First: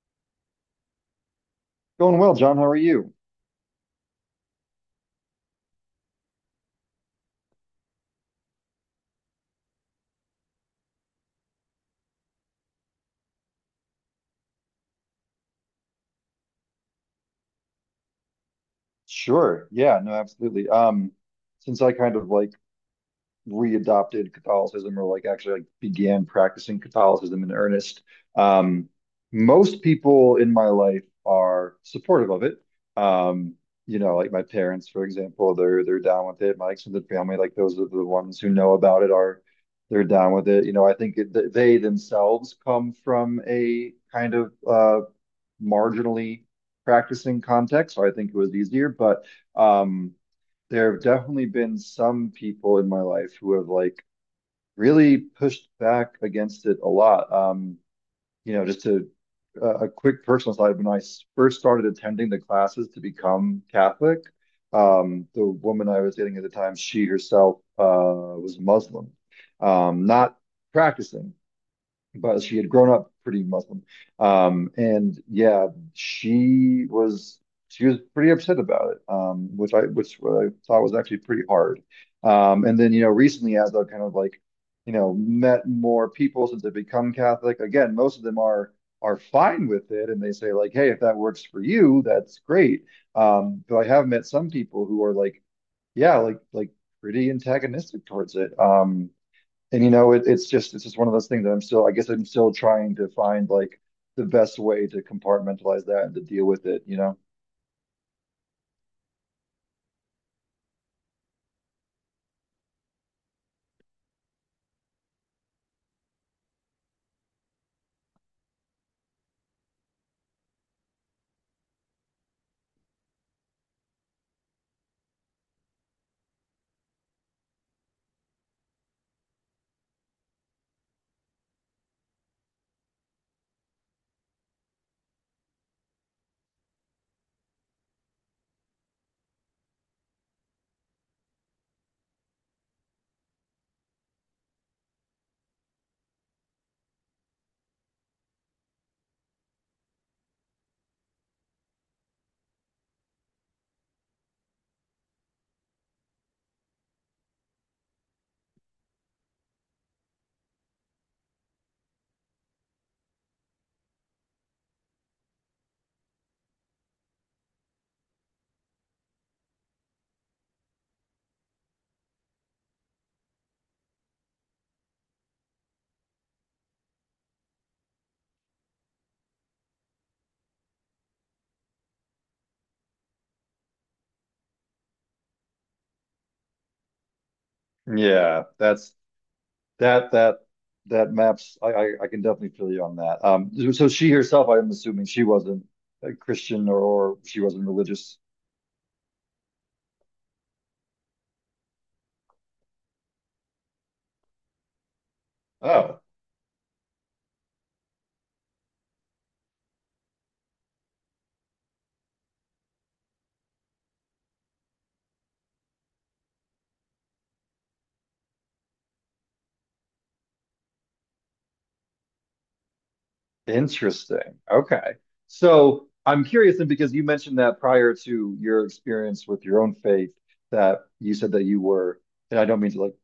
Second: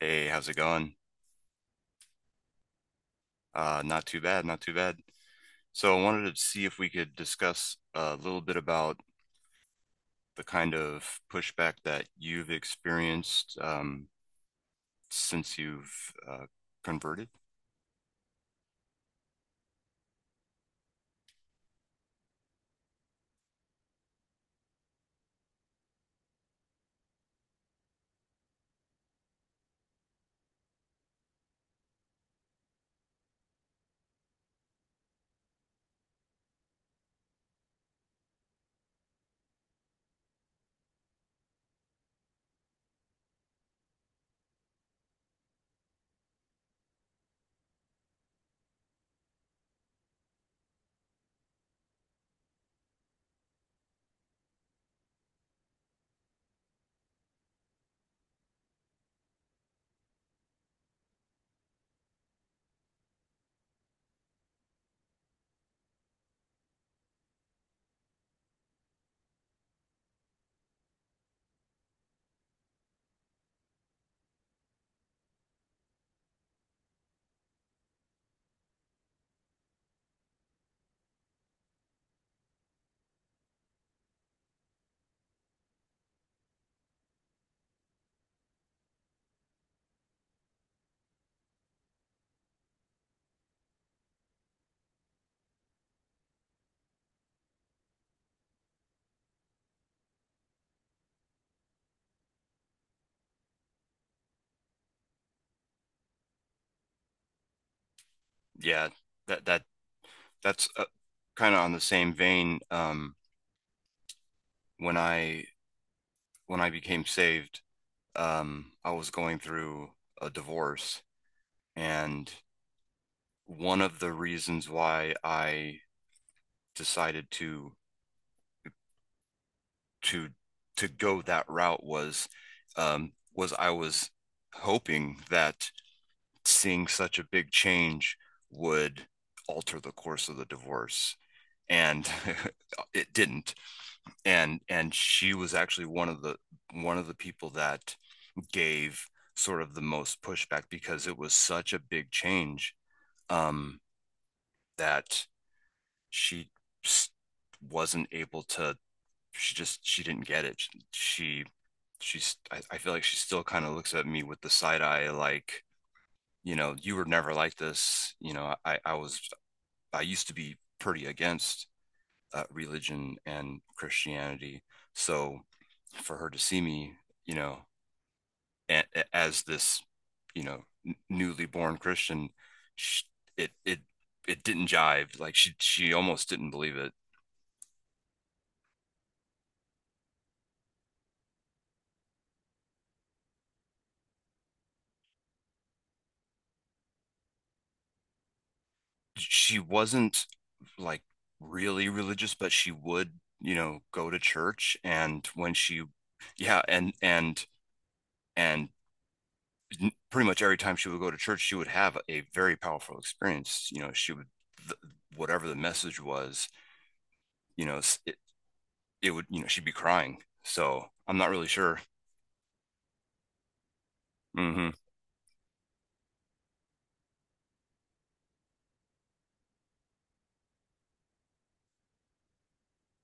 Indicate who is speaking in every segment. Speaker 1: Hey, how's it going?
Speaker 2: Going well, John. How are you?
Speaker 1: Not too bad, not too bad. So I wanted to see if we could discuss a little bit about the kind of pushback that you've experienced since you've converted.
Speaker 2: Sure. Yeah, no, absolutely. Since I kind of like readopted Catholicism or like actually like began practicing Catholicism in earnest. um, Most people in my life are supportive of it. Um, you know, like my parents, for example, they're down with it. My extended family, like those are the ones who know about it, are they're down with it. You know, I think they themselves come from a kind of marginally practicing context, so I think it was easier. But um, there have definitely been some people in my life who have like really pushed back against it a lot. You know, just to a quick personal side, when I first started attending the classes to become Catholic, the woman I was dating at the time, she herself was Muslim, not practicing, but she had grown up pretty Muslim. And yeah, she was she was pretty upset about it, which I which what I thought was actually pretty hard. And then, you know, recently, as I've kind of like you know met more people since I've become Catholic, again, most of them are fine with it, and they say like, hey, if that works for you, that's great. But I have met some people who are like, yeah, like pretty antagonistic towards it. And you know it's just one of those things that I guess I'm still trying to find like the best way to compartmentalize that and to deal with it, you know?
Speaker 1: Yeah, that that's kind of on the same vein. When I when I became saved, I was going through a divorce, and one of the reasons why I decided to to go that route was I was hoping that seeing such a big change would alter the course of the divorce and it didn't, and she was actually one of the people that gave sort of the most pushback because it was such a big change, um that she wasn't able to, she didn't get it. She she's I feel like she still kind of looks at me with the side eye, like, you know, you were never like this. You know, I was, I used to be pretty against religion and Christianity. So for her to see me, you know, as this, you know, newly born Christian, sh it it it didn't jive. She almost didn't believe it.
Speaker 2: Yeah, that's that that that maps. I can definitely feel you on that. So she herself, I'm assuming, she wasn't a Christian, or she wasn't religious.
Speaker 1: She wasn't like really religious, but she would, you know, go to church. And
Speaker 2: Oh,
Speaker 1: yeah, and pretty much every time she would go to church, she would have a very powerful experience. You know, she would, th whatever the message was, you know, it, it would, you know, she'd be crying. So I'm not really sure.
Speaker 2: interesting.
Speaker 1: hmm
Speaker 2: Okay. So I'm curious then, because you mentioned that prior to your experience with your own faith, that you said that you were, and I don't mean to like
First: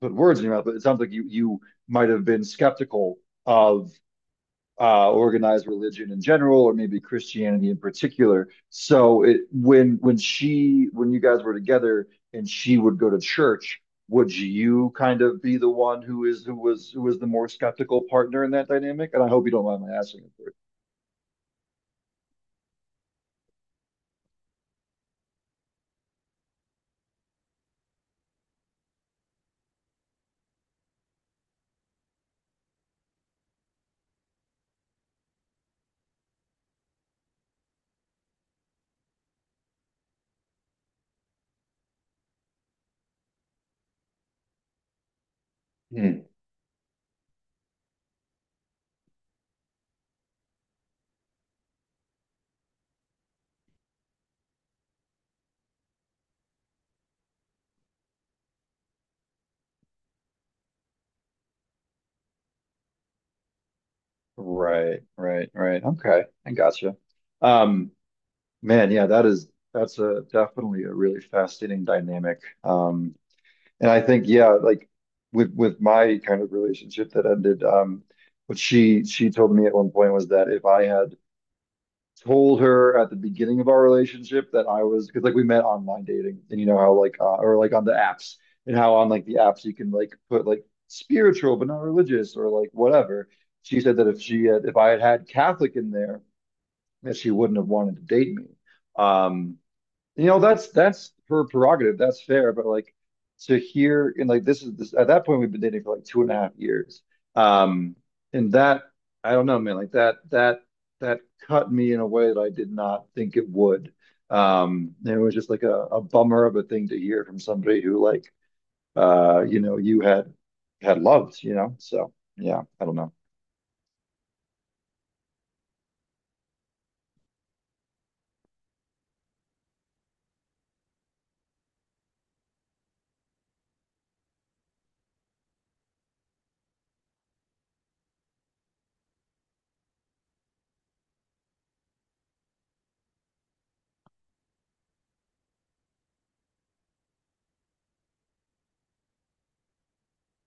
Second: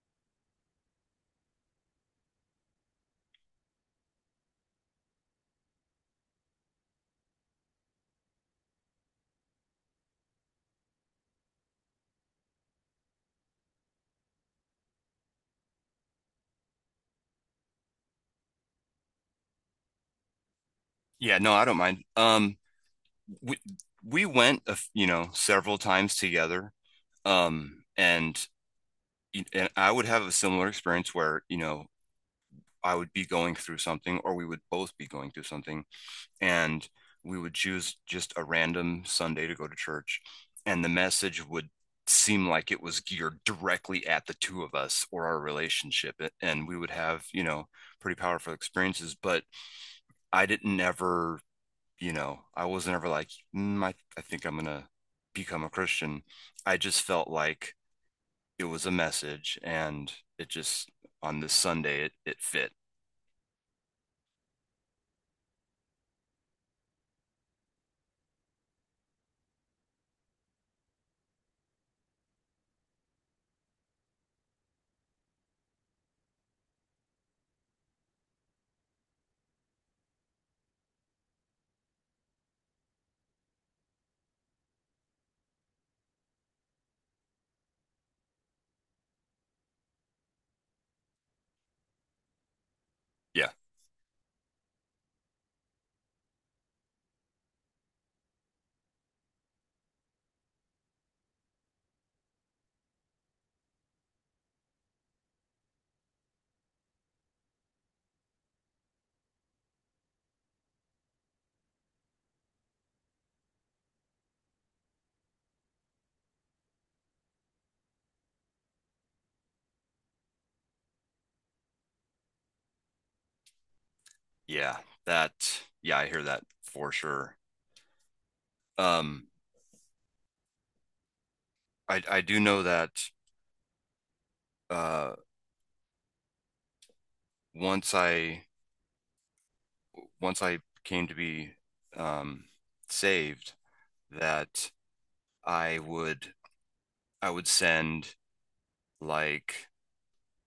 Speaker 2: put words in your mouth, but it sounds like you might have been skeptical of organized religion in general, or maybe Christianity in particular. So it, when she when you guys were together and she would go to church, would you kind of be the one who is who was the more skeptical partner in that dynamic? And I hope you don't mind my asking. It, Bert.
Speaker 1: Yeah, no, I don't mind. We we went, you know, several times together. Um, and and I would have a similar experience where, you know, I would be going through something, or we would both be going through something, and we would choose just a random Sunday to go to church, and the message would seem like it was geared directly at the two of us or our relationship,
Speaker 2: Hmm.
Speaker 1: and we would have, you know, pretty powerful experiences. But I didn't ever, you know, I wasn't ever like, I think I'm gonna become a Christian. I just felt like it was a message, and it just, on this Sunday, it fit.
Speaker 2: Right, right, right. Okay, I gotcha. Um, Man, yeah, that is that's a definitely a really fascinating dynamic. And I think, yeah, like with my kind of relationship that ended, what she told me at one point was that if I had told her at the beginning of our relationship that I was, because like we met online dating and you know how like or like on the apps, and how on like the apps you can like put like spiritual but not religious or like whatever.
Speaker 1: Yeah.
Speaker 2: She said that if I had had Catholic in there, that she wouldn't have wanted to date me. Um, you know, that's her prerogative. That's fair. But like to hear, and like this is, this at that point, we've been dating for like 2.5 years. Um, and that, I don't know, man, like that cut me in a way that I did not think it would. And it was just like a bummer of a thing to hear from somebody who like you know, you had had loved, you know. So yeah, I don't know.
Speaker 1: Yeah. That, yeah, I hear that for sure. Um I do know that uh once I once I came to be um saved, that I would I would send, like,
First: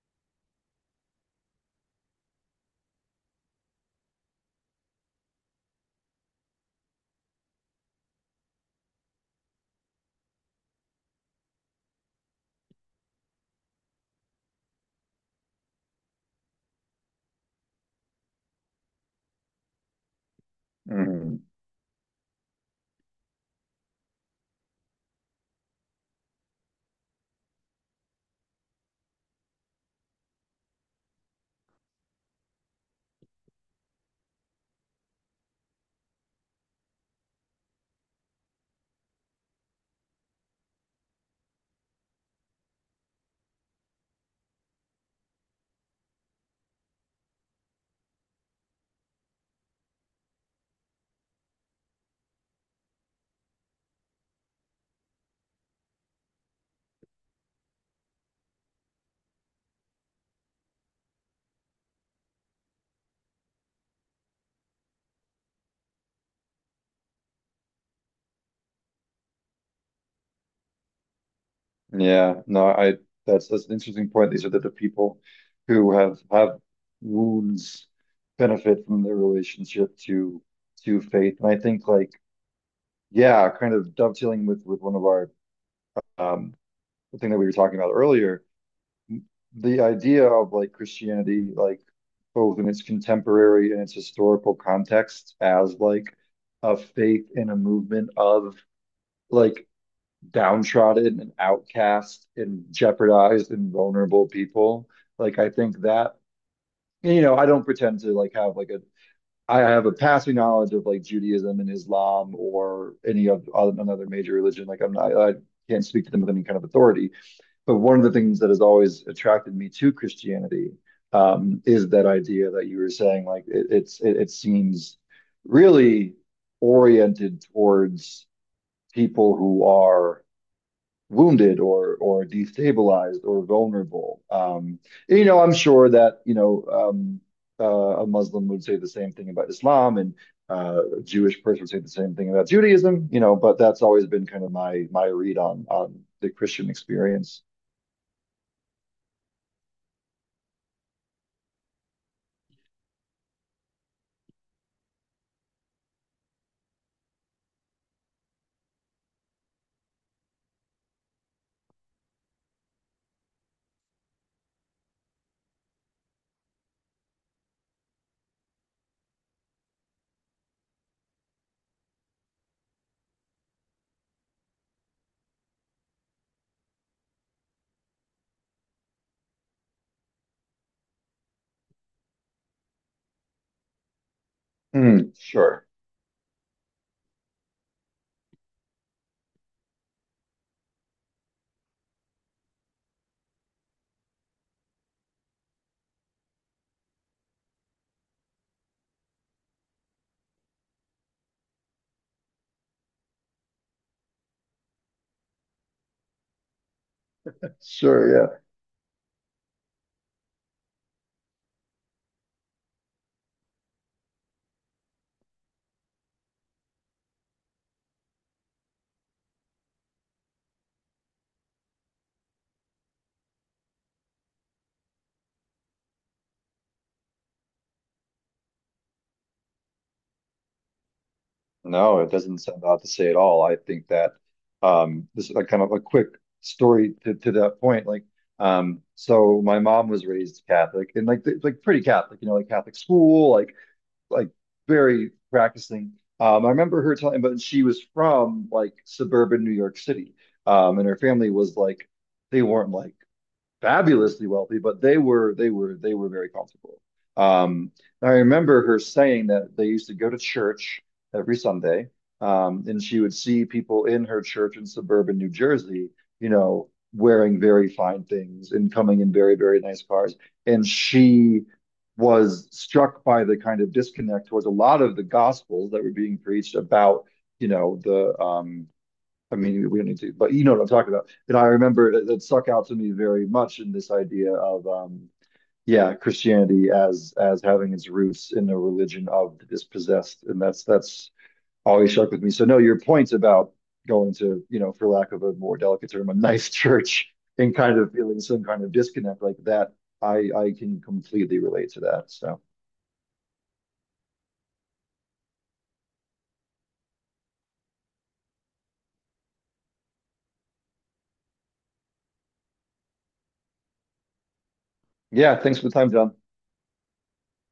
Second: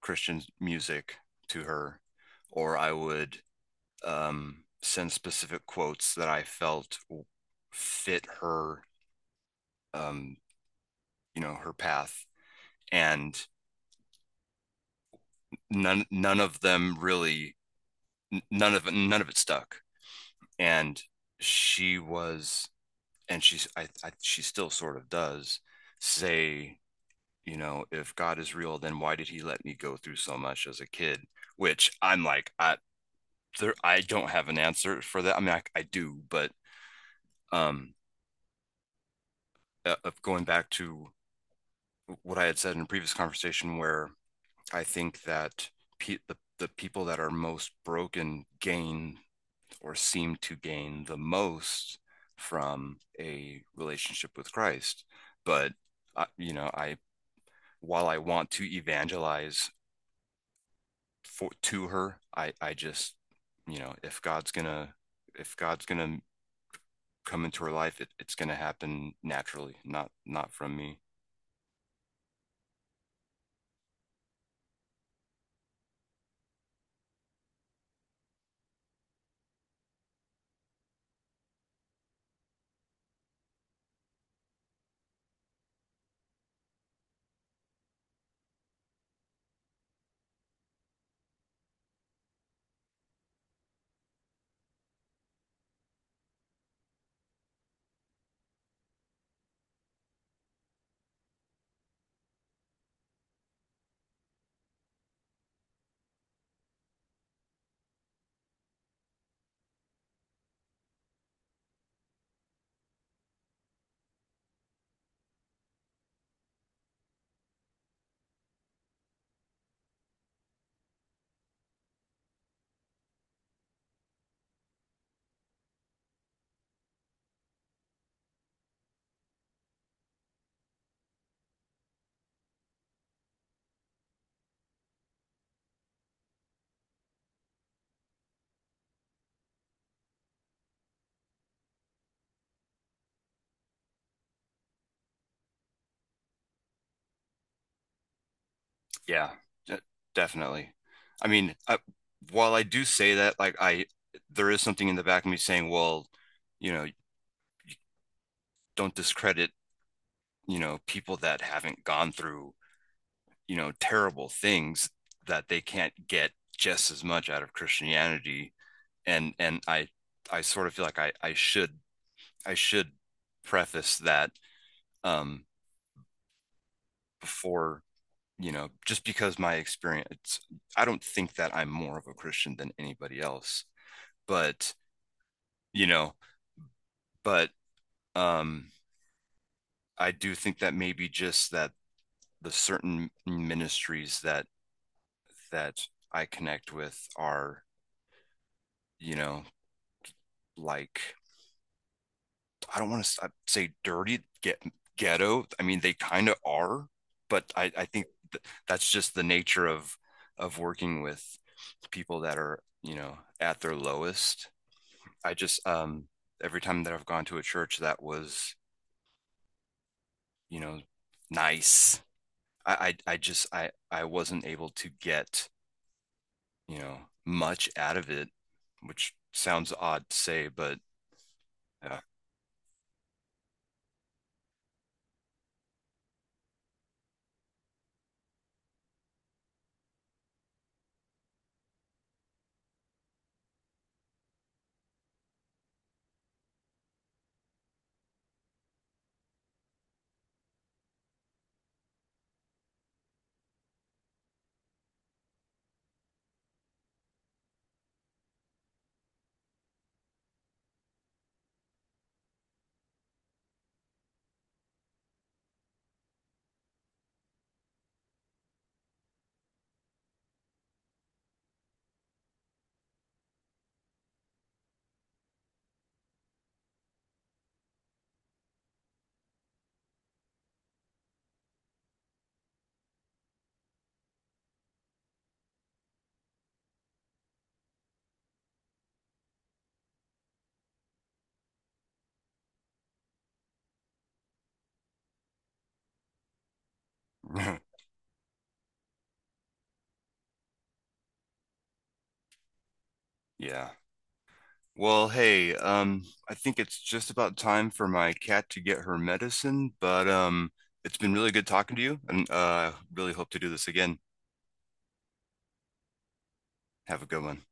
Speaker 1: Christian music to her, or I would send specific quotes that I felt fit her, um you know, her path. And none of them really, none of it stuck. And
Speaker 2: Mhm.
Speaker 1: she was and she's, I she still sort of does say, you know, if God is real, then why did he let me go through so much as a kid? Which I'm like, I don't have an answer for that. I mean, I do, but um uh, going back to what I had said in a previous conversation, where I think that the people that are most broken gain, or seem to gain, the most from a relationship with Christ. But you know, I while I want to evangelize for to her, I just, you know, if God's gonna come into her life, it, it's gonna happen naturally, not, not from me.
Speaker 2: Yeah, no, I that's an interesting point. These are the people who have wounds, benefit from their relationship to faith. And I think like, yeah, kind of dovetailing with one of our um the thing that we were talking about earlier, the idea of like Christianity, like both in its contemporary and its historical context as like a faith and a movement of like downtrodden and outcast and jeopardized and vulnerable people. Like I think that you know, I don't pretend to like have like a I have a passing knowledge of like Judaism and Islam or any of another major religion. Like I'm not I can't speak to them with any kind of authority. But one of the things that has always attracted me to Christianity is that idea that you were saying like it's it seems really oriented towards people who are wounded or destabilized or vulnerable. You know, I'm sure that you know a Muslim would say the same thing about Islam, and a Jewish person would say the same thing about Judaism. You know, but that's always been kind of my my read on the Christian experience.
Speaker 1: Yeah, de- definitely. I mean, while I do say that, there is something in the back of me saying, well, you know, don't discredit, you know, people that haven't gone through, you know, terrible things, that they can't get just as much out of Christianity. And I sort of feel like I should, I should preface that um before, you know, just because my experience, I don't think that I'm more of a Christian than anybody else, but,
Speaker 2: Mm, sure.
Speaker 1: you know, but um, I do think that maybe just that the certain ministries that that I connect with are, you know, like, I don't want to say dirty, get ghetto. I mean, they kind of are, but I think
Speaker 2: Sure, yeah.
Speaker 1: that's just the nature of working with people that are, you know, at their lowest. I just every time that I've gone to a church that was, you know, nice, I just, I wasn't able to get, you know, much out of it, which sounds odd to say, but uh,
Speaker 2: No, it doesn't sound odd to say at all. I think that this is like kind of a quick story to that point. Like so my mom was raised Catholic and like like pretty Catholic, you know, like Catholic school, like very practicing. I remember her telling, but she was from like suburban New York City. And her family was like they weren't like fabulously wealthy, but they were very comfortable. Um, I remember her saying that they used to go to church every Sunday, and she would see people in her church in suburban New Jersey, you know, wearing very fine things and coming in very, very nice cars. And she was struck by the kind of disconnect towards a lot of the gospels that were being preached about, you know, the I mean, we don't need to, but you know what I'm talking about. And I remember that, that stuck out to me very much in this idea of, yeah, Christianity as having its roots in a religion of the dispossessed, and that's always stuck with me. So no, your point about going to, you know, for lack of a more delicate term, a nice church and kind of feeling some kind of disconnect like that, I can completely relate to that. So
Speaker 1: yeah. Well, hey, I think it's just about time for my cat to get her medicine, but it's been really good talking to you, and really hope to do this again.
Speaker 2: yeah, thanks for the time, John.
Speaker 1: Have a good one.